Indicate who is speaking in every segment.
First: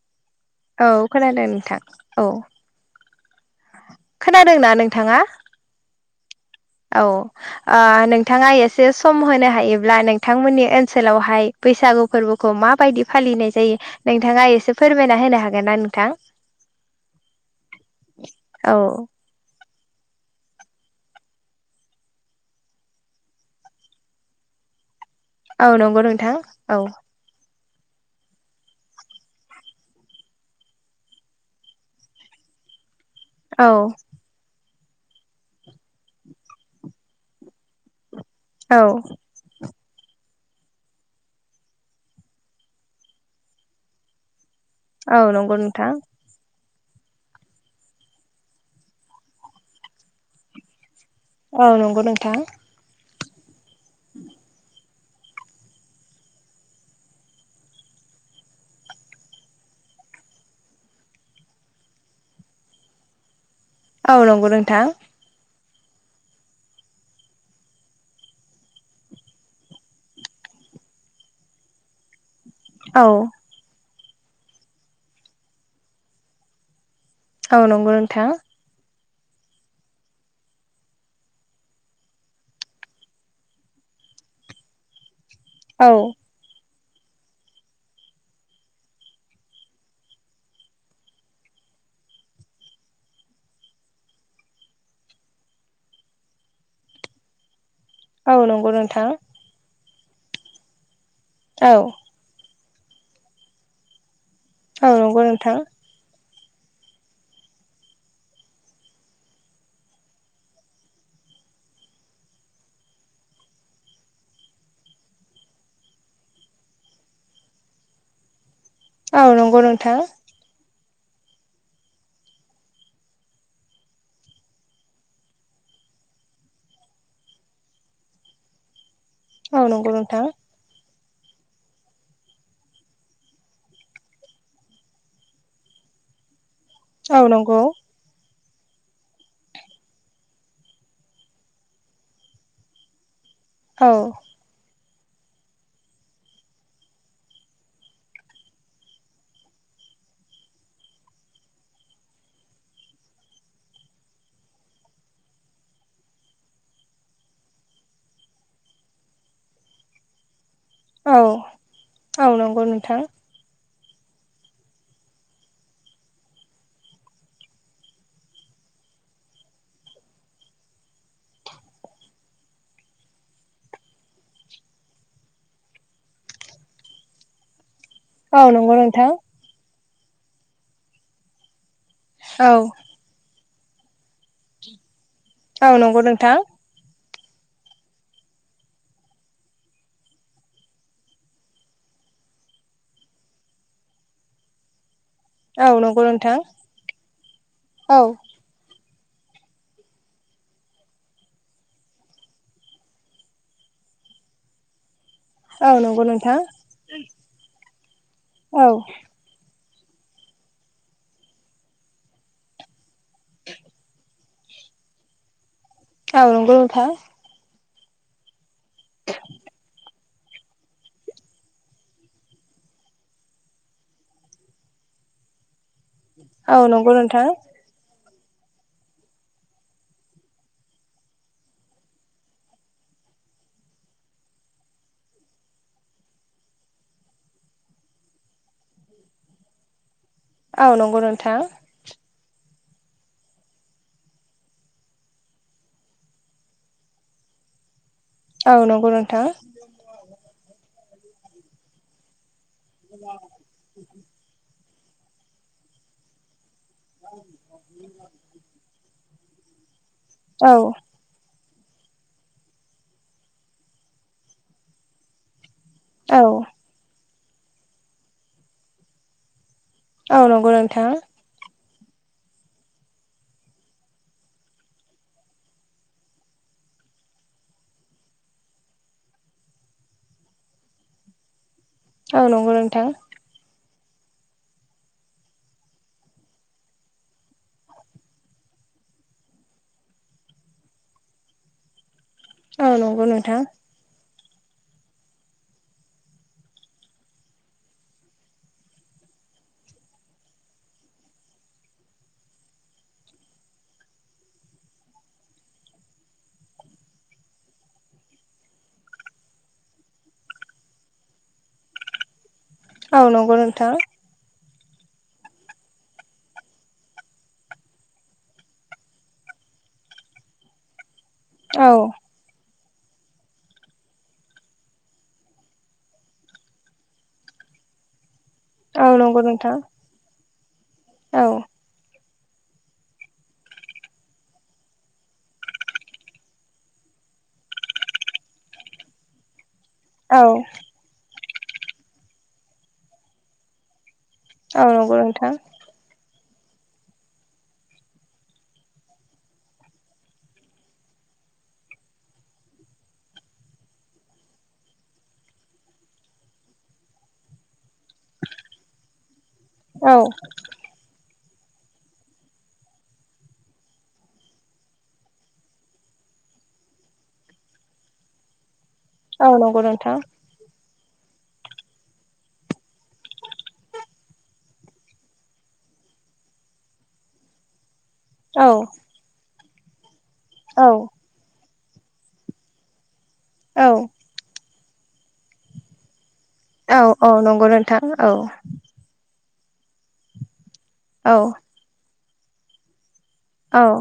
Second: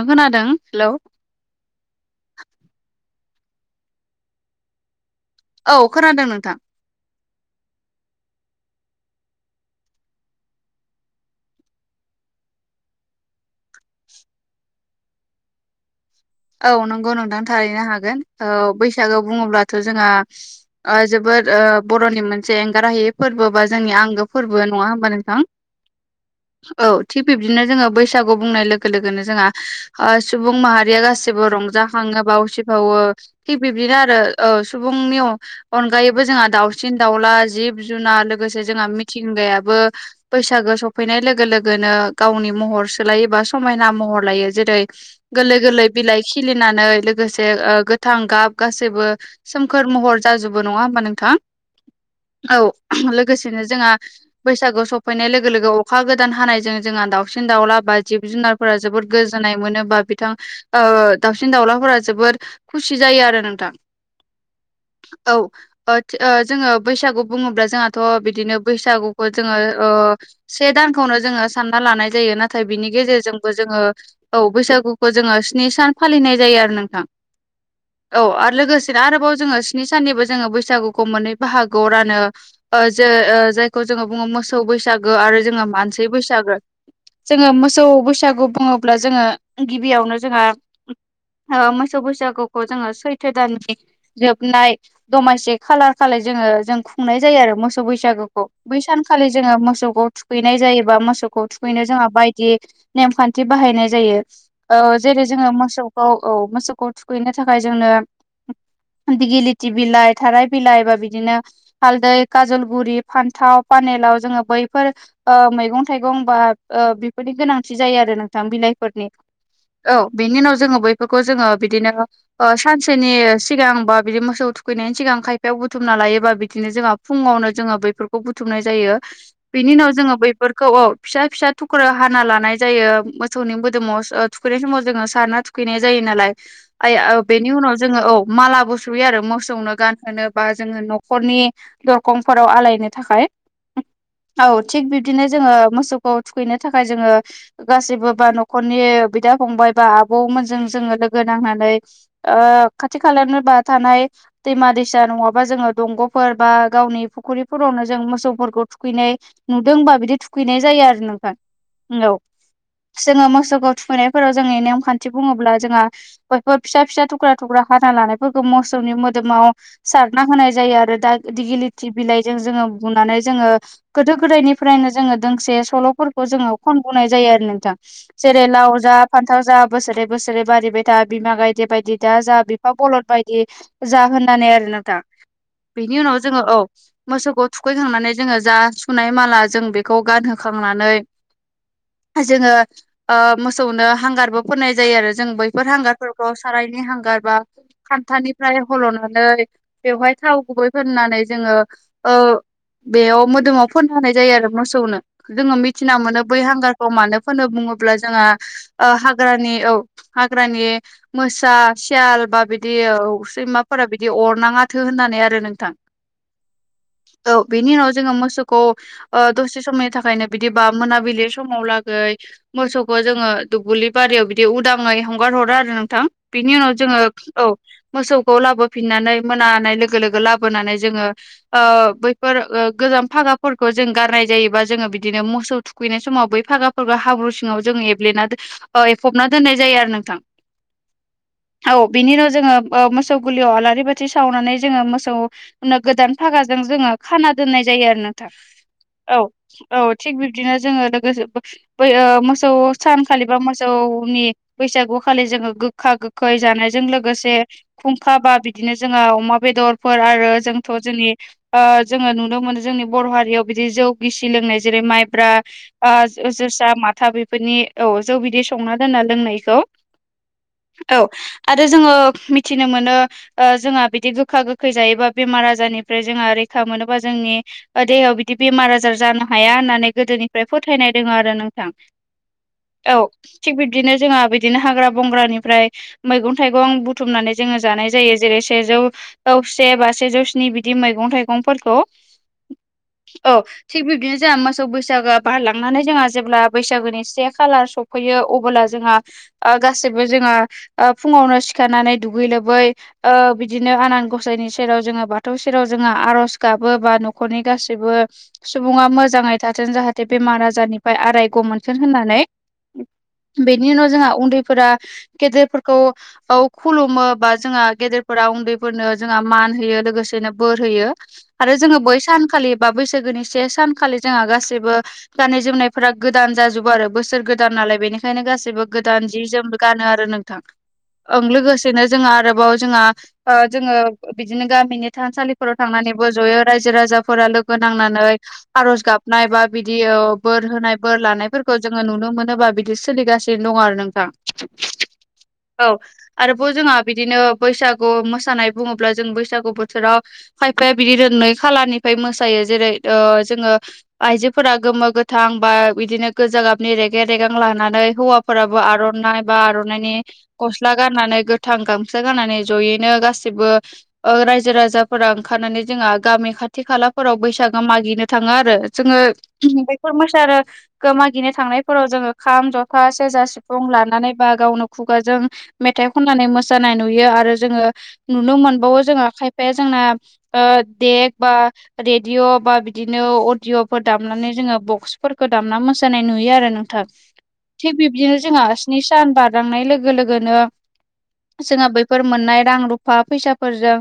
Speaker 1: ओ खोनादों
Speaker 2: औ
Speaker 1: हेलौ।
Speaker 2: खोनादों नोंथां औ। खोनादोंना नोंथाङा?
Speaker 1: औ खोनादों नोंथां।
Speaker 2: औ ओ नोंथाङा एसे सम होनो हायोब्ला नोंथांमोननि ओनसोलावहाय बैसागु फोरबोखौ माबायदि फालिनाय जायो नोंथाङा एसे फोरमायना होनो हागोनना नोंथां?
Speaker 1: औ नंगौ नोंथां थारैनो हागोन औ बैसागो बुङोब्लाथ' जोंहा ओ जोबोद ओ बर'नि मोनसे एंगार हायै फोरबो बा जोंनि आंगो फोरबो नङा होनबा नों थां
Speaker 2: औ नंगौ नोंथां
Speaker 1: औ। थिग बिब्दिनो जोङो बैसागु बुंनाय लोगो लोगोनो जोंहा ओ सुबुं माहारिया गासै बो रंजाखाङो बाव उसिफावो थिग
Speaker 2: औ
Speaker 1: बिब्दिनो आरो औ सुबुंनि अनगायैबो जोंहा दाउसिन दाउला जिब जुनार लोग गोसे जोंहा मिथिंगायाबो बैसागो सफैनाय लोगो लोगोनो गावनि महर सोलायोबा समायना महर लायो जेरै
Speaker 2: औ नंगौ
Speaker 1: गोरलै गोरलै
Speaker 2: नोंथां
Speaker 1: बिलाइ खिलिनानै लोगोसे ओ गोथां गाब गासैबो सोमखोर महर जाजोबो नङा होमबा नोंथां?
Speaker 2: औ नंगौ नोंथां।
Speaker 1: औ लोगोसेनो जोंहा बैसागु सफ फैनाय लोगो लोगो अखा गोदान हानायजों जोंहा दाउसिन दाउला बा जिब जुनारफोरा जोबोद गोजोननाय मोनोबा बे थां ओ दाउसिन दाउलाफोरा जोबोर खुसि जायो आरो नोंथां।
Speaker 2: औ नंगौ नोंथां।
Speaker 1: औ ओथ ओ जोङो बैसागु बुङोब्ला जोंहाथ' बिदिनो बैसागुखौ जोङो ओ से दानखौनो जोङो सानना लानाय जायो ना थाय बिनि
Speaker 2: औ
Speaker 1: गेजेरजोंबो जोङो औ बैसागुखौ जोङो स्नि सान फालिनाय जायो आरो नोंथां।
Speaker 2: औ नंगौ
Speaker 1: औ
Speaker 2: नोंथां
Speaker 1: आरो लोगोस [unintelligible] आरोबाव जोङो स्नि साननिबो जोङो बैसागुखौ मोननै बाहागोआव रानो। ओ जो ओ जायखौ जोङो बुङो मोसौ बैसागो आरो जोङो
Speaker 2: औ
Speaker 1: मानसि बैसागो। जोङो मोसौ बैसागु बुङोब्ला जोङो गिबियावनो जोंहा ओ मोसौ बैसागुखौ जोङो सैथो दानथि जोबनाय दमासि खालार खालि जोङो जों खुंनाय जायो आरो मोसौ सौ
Speaker 2: औ
Speaker 1: बैसागुखौ
Speaker 2: नंगौ
Speaker 1: बै
Speaker 2: नोंथां
Speaker 1: सानखालि जोङो मोसौखौ थुखैनाय जायो बा मोसौ खौ
Speaker 2: औ
Speaker 1: थुखैनो जोंहा बायदि नेमखान्थि बाहायनाय जायो।
Speaker 2: औ नंगौ नोंथां।
Speaker 1: सौखौ औ मोसौखौ थुखैनो थाखाय जोंनो दिलिलिति बिलाइ थाराय बिलाइ बा बिदिनो हालदै काजलगुरि फान्थाव पानेलाव जोङो बैफोर ओ मैगं थाइगं बा ओ बेफोरनि गोनांथि जायो आरो नोंथां बिलाइफोरनि।
Speaker 2: औ नंगौ
Speaker 1: औ
Speaker 2: नोंथां।
Speaker 1: बेनि उनाव जोङो बैफोरखौ जोङो बिदिनो ओ सानसेनि सिगां बा बिदि मोसौ थुखैनायनि सिगां खायफायाव बुथुमना लायो बा बिदिनो जोंहा फुङावनो जोङो बैफोरखौ बुथुमनाय जायो।
Speaker 2: औ
Speaker 1: बिनि उनाव
Speaker 2: नंगौ
Speaker 1: जोङो
Speaker 2: नोंथां
Speaker 1: बैफोरखौ औ फिसा- फिसा थुख्रा हाना लानाय जायो मोसौनि मोदोमाव [unintelligible] थुखैनाय समाव जोङो सारना थुखैनाय जायो नालाय आइ ओ
Speaker 2: औ
Speaker 1: बेनि
Speaker 2: नंगौ
Speaker 1: उनाव जोङो औ मालाबो सुयो आरो मोसौनो गानहोनो बा जोङो न'खरनि दरखंफोराव आलायनो थाखाय
Speaker 2: औ
Speaker 1: औ थिग बिब्दिनो जोङो मोसौखौ थुखैनो थाखाय जोङो गासैबो बा न'खरनि बिदा फंबाय बा आबौमोनजों जोङो लोगो नांनानै ओ खाथि खालानो बा थानाय दैमा दैसा नङाबा जोङो दंग'फोर बा गावनि फुख'रिफोरावनो जों मोसौफोरखौ थुखैनाय नुदों बा बिदि थुखैनाय जायो आरो
Speaker 2: औ
Speaker 1: नोंथां औ
Speaker 2: नंगौ नोंथां
Speaker 1: जोङो मोसौखौ थुखैनायफोराव जोंनि नेमखान्थि बुङोब्ला जोंहा बयफोर फिसा - फिसा थुख्रा - थुख्रा हाना लानायफोरखौ मसौनि मोदोमाव सारना होनाय जायो आरो दा दिगिलिथि बिलाइजों जोङो बुनानै जोङो गोदो गोदायनिफ्रायनो जोङो दोंसे सल'फोरखौ जोङो खनबोनाय जायो आरो नोंथां। जे
Speaker 2: औ नंगौ
Speaker 1: लाव जा
Speaker 2: नोंथां
Speaker 1: फान्थाव जा बोसोरे बोसोरै बारिबाय था बिमा गायदे बायदि दा जा
Speaker 2: औ
Speaker 1: बिफा बलद बाय दि जा होननानै आरो नोंथां
Speaker 2: औ नंगौ
Speaker 1: बिनि उनाव
Speaker 2: नोंथां
Speaker 1: जोङो औ मोसौखौ थुखैखांनानै जोङो जा सुनाय माला जों बेखौ गानहोखांनानै जोङो ओ मोसौनो हांगारबो फोनाय जायो आरो जों
Speaker 2: औ
Speaker 1: बैफोर
Speaker 2: नंगौ
Speaker 1: हांगारफोरखौ
Speaker 2: नोंथां
Speaker 1: सारायनि हांगार बा
Speaker 2: औ
Speaker 1: खान्थानि फ्राय हल'नानै बेवहाय थाव गुबै फोननानै जोङो ओ बेयाव मोदोमाव फोनना होनाय जायो आरो मोसौनो जोङो
Speaker 2: औ
Speaker 1: मिथिना
Speaker 2: नंगौ
Speaker 1: मोनो
Speaker 2: नोंथां
Speaker 1: बै हांगारखौ मानो फोनो बुङोब्ला जोंहा
Speaker 2: औ
Speaker 1: ओ हां हाग्रानि औ हाग्रानि मोसा सियाल बा बिदि सैमाफोरा बिदि अरनाङाथो होननानै आरो नोंथां
Speaker 2: औ नोंगौ नोंथां।
Speaker 1: औ बेनि उनाव जोङो मोसौखौ दसे समनि थाखायनो। बिदिबा मोनाबिलि समाव लागै मोसौखौ जोङो दुब्लि बारियाव बिदि उदाङै हमगार हरा आरो नोंथां।
Speaker 2: औ
Speaker 1: बिनि उनाव
Speaker 2: नंगौ
Speaker 1: जोङो
Speaker 2: नोंथां
Speaker 1: औ। मोसौखौ लाबोफिननानै मोनानाय लोगो लोगो लाबोनानै जोङो। ओ बैफोर गोजाम फागाफोरखौ जों गारनाय जायोबा जोङो बिदिनो मोसौ थु थुखैनाय समाव बै फागाफोरा हाब्रु सिङाव जों एब्लेना एफबना दोननाय जायो आरो नोंथां।
Speaker 2: औ नंगौ नोंथां।
Speaker 1: औ बिनि उनाव जोङो मोसौ गुलियाव आलारि बाथि सावनानै जोङो मोसौ, गोदान फागाजों जोङो खाना दोननाय जायो आरो नों था
Speaker 2: औ नंगौ
Speaker 1: औ
Speaker 2: नोंथां
Speaker 1: औ थिग बिबदिनो जोङो लोगोसे बै मोसौ, सानखालि बा मोसौनि बैसागुखालि जोङो गोखा गोखै जानायजों लोग लोगोसे खुंखा बा बिदिनो जोंहा अमा बेदरफोर आरो
Speaker 2: औ
Speaker 1: जोंथ' जोंनि, ओ जोङो नुनो मोनो जोंनि बर' हारियाव बिदि जौ गिसि लोंनाय जेरै माइब्रा,
Speaker 2: औ
Speaker 1: जोसा माथा बेफोरनि औ जौ बिदै संना दोननो लोंनायखौ।
Speaker 2: औ नंगौ नोंथां
Speaker 1: औ आरो जोङो मिथिनो मोनो, जोंहा बिदि गोखा गोखै जायोबा बेमार आजारनिफ्राय जोंहा रैखा मोनोबा जोंनि, देहायाव बिदि बेमार आजार जानो हाया होननानै गोदोनिफ्राय फोथायनाय दङ आरो नोंथां।
Speaker 2: औ नोंगौ नों
Speaker 1: औ थिग बिब्दिनो जोंहा बिदिनो हाग्रा बंग्रानिफ्राय, मैगं थाइगं बुथुमनानै जोङो जानाय जायो जेरै सेजौ औ सेबा सेजौ जौस्नि बिदि मैगं थाइगंफोरखौ।
Speaker 2: औ नंगौ
Speaker 1: औ
Speaker 2: नोंथां।
Speaker 1: थिग बिबदिनो जोंहा मोसौ बैसागो बारलांनानै जोंहा जेब्ला, बैसागोनि से खालार सफैयो अबोला जोंहा गासैबो जोङा। फुङावनो सिखारनानै दुगै लोबै। बिदिनो आनान गसाइनि सेराव जोङो बाथौ सेराव जोङो आर'ज गाबो बा न'खरनि गासैबो। सुबुङा मोजाङै थाथों जाहाथे बेमार आजारनिफ्राय आराय। ग मोनथो होननानै
Speaker 2: औ नंगौ
Speaker 1: बेनि
Speaker 2: नोंथां
Speaker 1: उनाव जोंहा उन्दैफोरा गेदेरफोरखौ औ खुलुमो बा जोंहा गेदेरफोरा उन्दैफोरनो जोंहा मान होयो लोगोसेनो बोर होयो। आरो
Speaker 2: औ
Speaker 1: जोङो बै सानखालि बा बैसागोनि से सानखालि जोंहा गाैबो गाननाय जोमनाय फोरा गोदान जाजोबबो आरो बोसोर गोदान नालाय बेनिखायनो गासैबो
Speaker 2: औ
Speaker 1: गोदान
Speaker 2: नंगौ
Speaker 1: जि जोम
Speaker 2: नोंथां
Speaker 1: गानो आरो नोंथां।
Speaker 2: औ
Speaker 1: ओं लोगोसेनो जोङा जों आरोबाव जोंहा। जोङो बिदिनो गामिनि थानसालिफोराव थांनानैबो ज'य राजो राजाफोरा लोगो नांनानै। आरज गाबनायबा, बिडिअ
Speaker 2: औ
Speaker 1: बोर होनाय बोर लानायफोरखौ जोङो नुनो मोनोबा बिदि सोलिगासिनो दङ आरो नोंथां।
Speaker 2: औ नंगौ नोंथां।
Speaker 1: औ आरोबाव जोंहा बिदिनो बैसागु मोसानाय बुङोब्ला जों बैसागु बोथोराव। खायफाया बिदिनो नै खालाारनिफ्राय मोसायो जेरै जोङो। आइजोफोरा गोमो गोथां बा बिदिनो गोजा गाबनि रेगे रेगां लानानै हौवाफोराबो आर'नाइ बा आर'नानि
Speaker 2: औ
Speaker 1: खस्थ। गस्ला गाननानै गोथां गामसा गाननानै जयैनो गासिबो। ओ रायजो राजाफोरा ओंखारनानै जोंहा गामि खाथि खालाफोराव बैसागो मागिनो थाङो आरो। जोङो
Speaker 2: औ नंगौ
Speaker 1: बैफोर
Speaker 2: नोंथां
Speaker 1: मोसारो गोमागिनो थांनायफोराव जोङो खाम जथा सेरजा सिफुं लानानै बा गावनो खुगाजों मेथाइ खननानै मोसानाय नुयो आरो जोङो नुनो
Speaker 2: औ
Speaker 1: मोनबावो जोंङो खायफाया जोंना ओ देग बा रेडिअ' बा बिदिनो
Speaker 2: औ
Speaker 1: अदियफोर दामनानै जोङो बक्सफोरखौ दामना मोसानाय नुयो आरो नों नोंथां
Speaker 2: औ औ नंगौ
Speaker 1: थिग
Speaker 2: नोंथां औ
Speaker 1: बिब्दिनो जोंहा स्नि सान बारलांनाय लोगो लोगोनो
Speaker 2: औ
Speaker 1: जोङो बैफोर मोननाय रां रुफा
Speaker 2: औ
Speaker 1: फैसाफोरजों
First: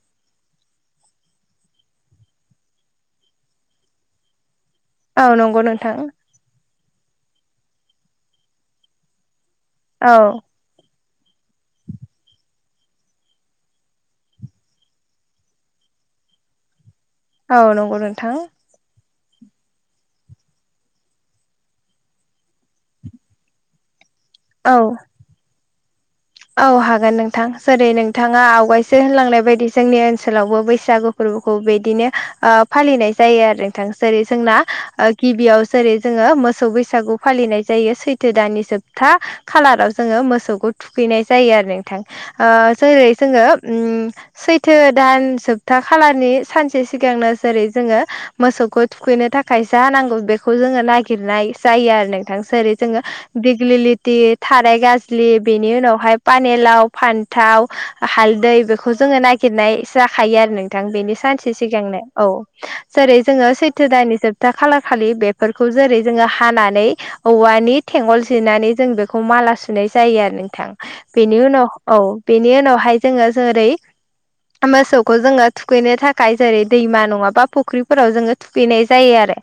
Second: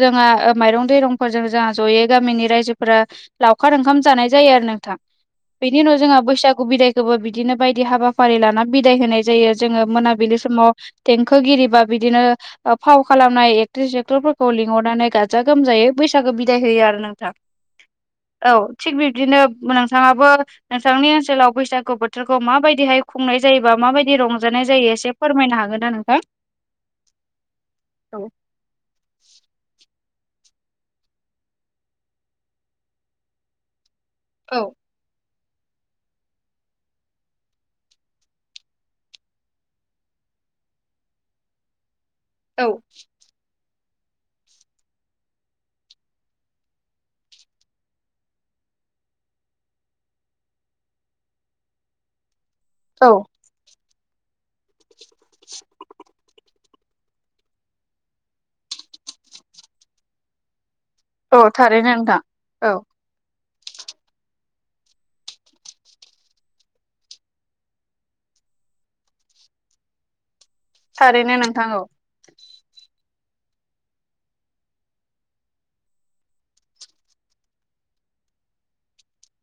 Speaker 1: जोंहा माइरं दैरंफोरजों जोंहा जयै गामिनि रायजोफोरा लावखार ओंखाम जानाय जायो आरो नोंथां
Speaker 2: औ नंगौ
Speaker 1: बेनि उनाव
Speaker 2: नोंथां
Speaker 1: जोंहा बैसागु बिदाय गोबो बिदिनो बायदि हाबाफारि लाना बिदाय होनाय जायो जोङो मोनाबिलि
Speaker 2: औ
Speaker 1: समाव देंखोगिरि बा बिदिनो फाव खालामनाय एक्ट्रिस एक्टरफोरखौ लिंहरनानै गाजा गोमजायै बैसागो बिदाय होयो आरो नोंथां।
Speaker 2: औ नंगौ नोंथां
Speaker 1: औ थिग बिबदिनो नोंथांआबो नोंथांनि ओनसोलाव बैसागु बोथोरखौ माबायदिहाय खुंनाय जायोबा बा मा बायदि रंजानाय
Speaker 2: औ
Speaker 1: जायो एसे फोरमायनो हागोन ना नोंथां?
Speaker 2: औ हागोन नोंथां जेरै
Speaker 1: औ
Speaker 2: नोंथाङा आवगायसो होनलांनाय बायदि जोंनि ओनसोलावबो बैसागु फोरबोखौ बिदिनो ओ फालिनाय जायो आरो नोंथां जेरै जोंना
Speaker 1: औ
Speaker 2: ओ गिबियाव जेरै जोङो मोसौ बैसागु फालिनाय जायो सैथो दाननि जोबथा खालाराव जोङो मोसौखौ थुखैनाय जायो आरो नोंथां आ जेरै जोङो उम सैथो दान जोबथा खालारनि सानसे सिगांनो जेरै जोङो मोसौखौ थुखैनो थाखाय जा नांगौ बेखौ जोङो नागिरनाय जायो आरो नोंथां जेरै जोङो
Speaker 1: औ
Speaker 2: दिग्लिलिथि थाराय गाजलि बे बेनि उनावहाय पानेलाव फान्थाव हालदै बेखौ जोङो नागिरनाय जाखायो आरो नों नोंथां बेनि
Speaker 1: औ
Speaker 2: सानसे
Speaker 1: थारैनो
Speaker 2: सिगांनो
Speaker 1: नोंथां
Speaker 2: औ जेरै जोङो सैथो दाननि जोबथा खालारखालि बेफोरखौ जेरै जोङो हानानै औवानि थेंगल जिरनानै जों बेखौ माला सुनाय जायो आरो।
Speaker 1: थारैनो
Speaker 2: बेनि
Speaker 1: नोंथां
Speaker 2: उनाव औ बेनि उनावहाय जोङो जेरै मोसौखौ जोङो थुखैनो थाखाय जेरै दैमा नङाबा फुख्रिफोराव जोङो थुफैनाय जायो आरो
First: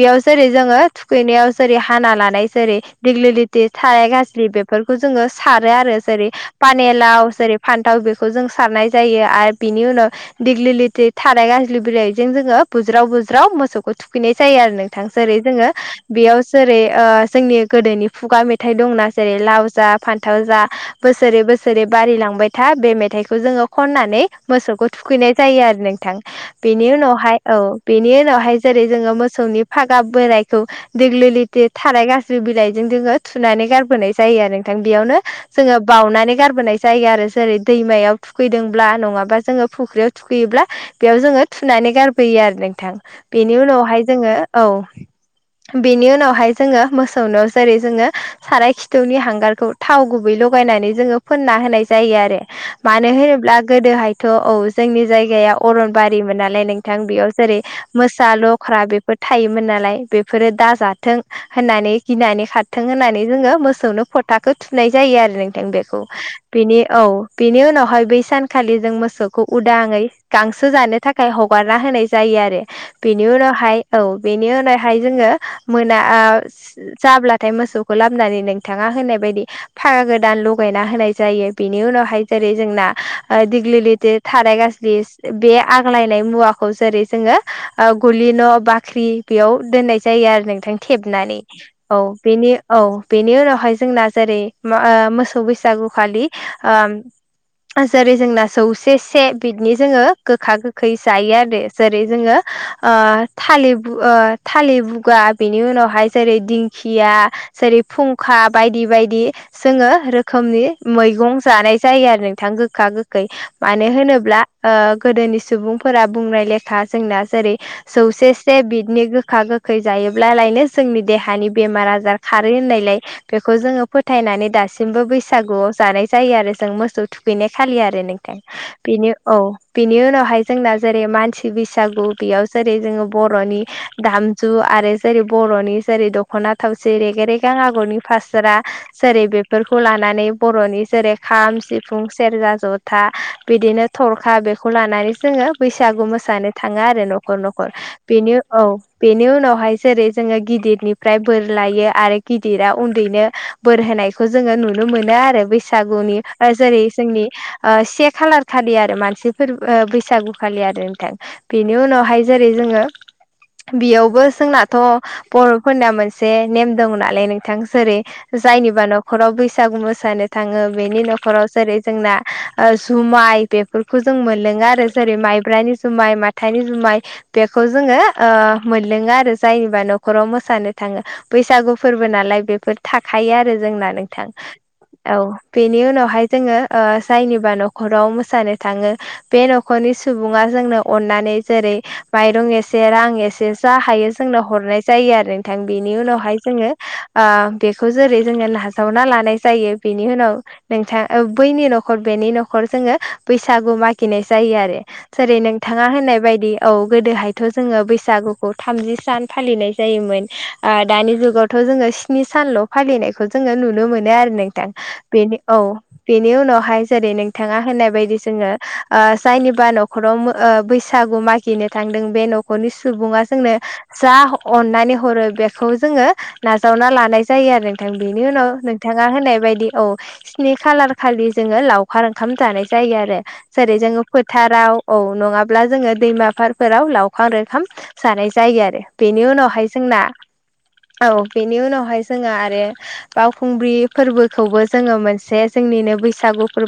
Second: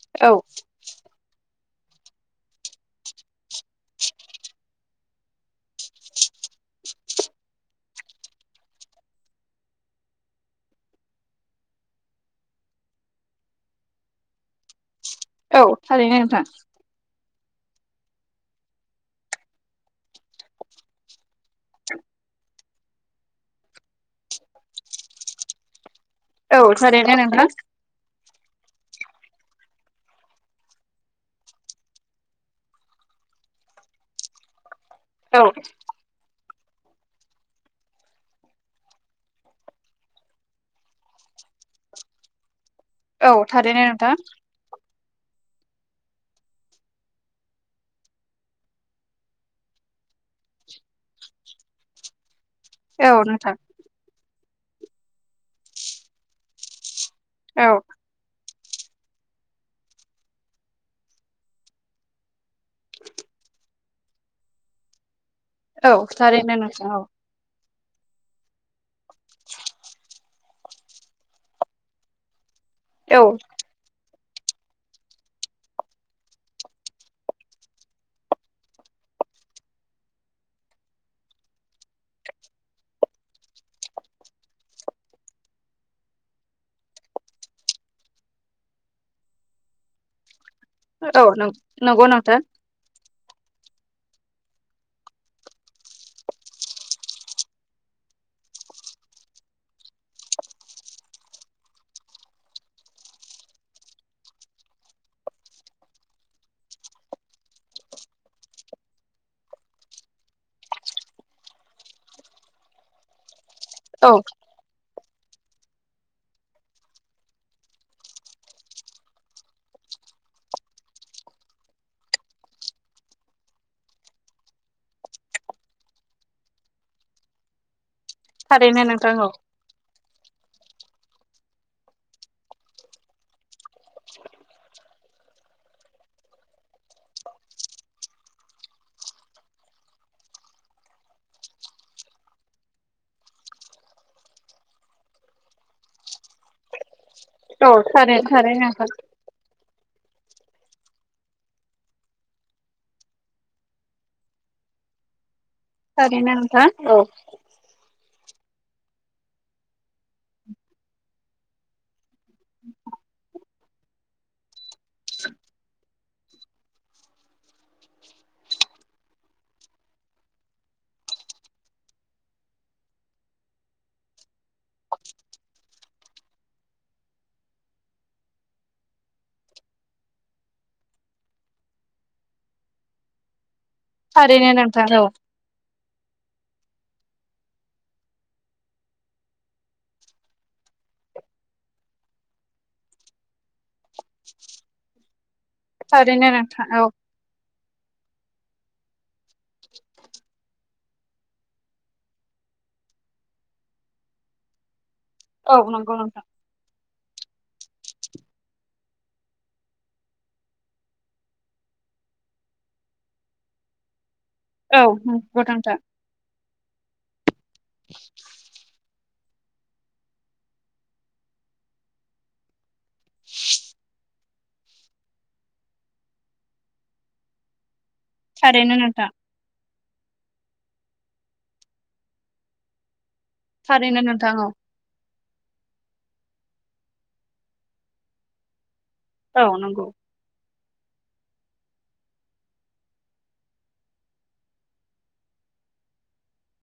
Speaker 2: बेयाव
Speaker 1: औ
Speaker 2: जेरै जोङो थुखैनायाव जेरै हाना लानाय जेरै दिग्लिलिटि थाराइ गाज्लि बेफोरखौ जोङो सारो आरो जेरै पानेलाव जेरै फान्थाव बेखौ जों सारनाय जायो आरो बिनि उनाव दिग्लिलिटि थाराय गाज्लि बिलाइजों जोङो बुज्राव बुज्राव मोसौखौ थुखैनाय जायो आरो नों थां जेरै
Speaker 1: औ
Speaker 2: जोङो
Speaker 1: थारैनो
Speaker 2: बेयाव
Speaker 1: नोंथां
Speaker 2: जेरै ओ जोंनि गोदोनि खुगा मेथाइ दंना जेरै लाव जा फान्थाव जा बोसोरै बोसोरै बारिलांबाय था बे मेथाइखौ जोङो खननानै मोसौखौ थुखैनाय जायो आरो नोंथां।
Speaker 1: औ
Speaker 2: बेनि
Speaker 1: थारैनो
Speaker 2: उनावहाय
Speaker 1: नोंथां
Speaker 2: औ बेनि उनावहाय जेरै जोङो मोसौनि फागाब बोरायखौ दिग्लिलिटि थाराय गाज्लि बिलाइजों जोङो थुनानै गारबोनाय जायो आरो नोंथां बेयावनो
Speaker 1: औ
Speaker 2: जोङो बाउनानै गारबोनाय जायो आरो जेरै दैमायाव थुखैदोंब्ला नङाबा जोङो फुख्रियाव थुखैयोब्ला बेयाव जोङो थुनानै गारबोयो आरो नोंथां
Speaker 1: औ
Speaker 2: बेनि
Speaker 1: थारैनो
Speaker 2: उनावहाय
Speaker 1: नोंथां
Speaker 2: जोङो औ बेनि उनावहाय जोङो मोसौनाव जेरै जोङो साराय खिथुनि हांगारखौ थाव गुबै लगायनानै जोङो फोनना होनाय जायो आरो मानो
Speaker 1: औ नोंथां
Speaker 2: होनोब्ला गोदोहायथ' औ जोंनि जायगाया अरनबारिमोन नालाय नोंथां बेयाव जेरै
Speaker 1: औ
Speaker 2: मोसा लख्रा बेफोर थायोमोन नालाय बेफोरो दाजाथों होननानै गिनानै खारथों होननानै जोङो मोसौनो फोथाखौ थुनाय जायो आरो नों दों
Speaker 1: औ
Speaker 2: बेखौ
Speaker 1: थारैनो
Speaker 2: बिनि
Speaker 1: नोंथां
Speaker 2: औ बिनि उनावहाय बै सानखालि जों मोसौखौ उदाङै गांसो जानो थाखाय हगारना होनाय जायो आरो
Speaker 1: औ
Speaker 2: बेनि उनावहाय औ बेनि उनावहाय जोङो मोना ओ जाब्लाथाय मोसौखौ लाबनानै नोंथाङा होनाय बायदि फागा गोदान लगायना होनाय जायो बेनि उनावहाय जेरै जोंना दिगलि लिति थाराय गाजलि बे आग्लायनाय मुवाखौ जेरै जोङो ओ गलि न' बाख्रि बेयाव दोननाय जायो आरो नोंथां
Speaker 1: औ
Speaker 2: थेबनानै औ
Speaker 1: नंगौ नोंथां
Speaker 2: बेनि औ बेनि उनावहाय जोंना जेरै मा ओ मोसौ बैसागुखालि ओ जेरै जोंना जौसे से बिदनि जोङो गोखा गोखै जायो आरो जेरै जोङो थालिर बु ओ थालिर बुगा बेनि उनावहाय जेरै दिंखिया जेरै फुंखा बायदि बाय दि जोङो रोखोमनि मैगं जानाय जायो आरो नोंथां गोखा गोख खै मानो
Speaker 1: औ
Speaker 2: होनोब्ला ओ गोदोनि सुबुंफोरा बुंनाय लेखा जोंना जेरै जौसे से बिदनि गोखा गोखै जायोब्लालायनो जोंनि देहानि बेमार आजार खारो होननायलाय बेखौ जोङो फोथायनानै दासिमबो बैसागुआव जानाय जायो आरो जों मोसौ थुखैनाय खालि आरो नों
Speaker 1: थारैनो
Speaker 2: बेनि
Speaker 1: नोंथां
Speaker 2: औ बेनि उनावहाय जोंना जेरै मानसि बैसागु बेयाव जेरै जोङो बर'नि दामजु आरो जेरै बर'नि जेरै दख'ना थावसि रेगे रेगां आगरनि फासरा जेरै बेफोरखौ लानानै बर'नि जेरै खाम सिफुं सेरजा जथा बिदिनो थरखा बेखौ लानानै जोङो बैसागु मोसानो थाङो आरो न'ख खर न'खर
Speaker 1: औ थारै
Speaker 2: बेनि
Speaker 1: थारैनो
Speaker 2: औ
Speaker 1: नोंथां
Speaker 2: बेनि उनावहाय जेरै जोङो गिदिरनिफ्राय बोर लायो आरो गिदिरा उन्दैनो बोर होनायखौ जोङो नुनो मोनो आरो बैसागुनि
Speaker 1: थारैनो
Speaker 2: ओ
Speaker 1: नोंथां
Speaker 2: जेरै
Speaker 1: औ
Speaker 2: जोंनि ओ से खालार खालि आरो मानसिफोर ओ बेसागुखालि आरो नोंथां बेनि उनावहाय जेरै जोङो बेयावबो जोंनाथ' बर'फोरना मोनसे जे नेम दं नालाय नोंथां जेरै जायनिबा न'खराव बैसागु मोसानो थाङो बेनि न'खराव जेरै जोंना ओ जुमाय बेफोरखौ जों मोनलोङो आरो जेरै माइब्रानि जुमाय माथानि जुमाय बेखौ जोङो ओ मोनलोङो आरो जायनिबा न'खराव मोसानो थाङो। बैसागु फोरबो नालाय बेफोर थाखायो आरो जोंना नोंथां
Speaker 1: थारैनो नोंथां
Speaker 2: औ। बेनि उनावहाय जोङो ओ जायनिबा न'खराव मोसानो थाङो बे न'खरनि सुबुङा जोंनो अननानै जेरै माइरं एसे रां एसे जा हायो जोंनो हरनाय जायो आरो। थां बेनि
Speaker 1: थारैनो
Speaker 2: उनावहाय
Speaker 1: नोंथां
Speaker 2: जोङो
Speaker 1: औ
Speaker 2: आ बेखौ जेरै जोङो नाजावना लानाय जायो बेनि उनाव नोंथां औ बैनि न'खर बेनि न'खर जोङो बैसागु मागिनाय जायो आरो। जेरै
Speaker 1: औ
Speaker 2: नोंथाङा
Speaker 1: नंगौ
Speaker 2: होननाय
Speaker 1: नोंथां
Speaker 2: बायदि औ गोदोहायथ' जोङो बैसागुखौ थामजि सान फालिनाय जायोमोन। ओ दानि जुगावथ' जोङो स्नि सानल' फालिनायखौ जोङो नुनो मोनो आरो नों थां
Speaker 1: औ
Speaker 2: बेनि
Speaker 1: नंगौ
Speaker 2: औ
Speaker 1: नोंथां
Speaker 2: बेनि उनावहाय जेरै नोंथाङा होननाय बायदि जोङो ओ जायनिबा न'खराव मो ओ बैसागु मागिनो थांदों बे न'खरनि सुबुङा जोंनो जा अननानै हरो बेखौ जोङो नाजावना लानाय जायो आरो नोंथां बेनि उनाव
Speaker 1: थारैनो
Speaker 2: नोंथाङा
Speaker 1: नोंथां
Speaker 2: होनाय बायदि औ नि खालार खालि जोङो लावखार ओंखाम जानाय जायो आरो जेरै
Speaker 1: थारैनो
Speaker 2: जोङो
Speaker 1: नोंथां
Speaker 2: फोथाराव औ नङाब्ला जोङो दैमाफोरारफोराव लावखार ओंखाम जानाय जायो आरो बेनि
Speaker 1: औ
Speaker 2: उनावहाय
Speaker 1: नंगौ
Speaker 2: जोंना औ बेनि उनावहाय जोङो आरो बावखुंग्रि फोरबोखौबो जोङो मोनसे जोंनिनो बैसागु फोरबो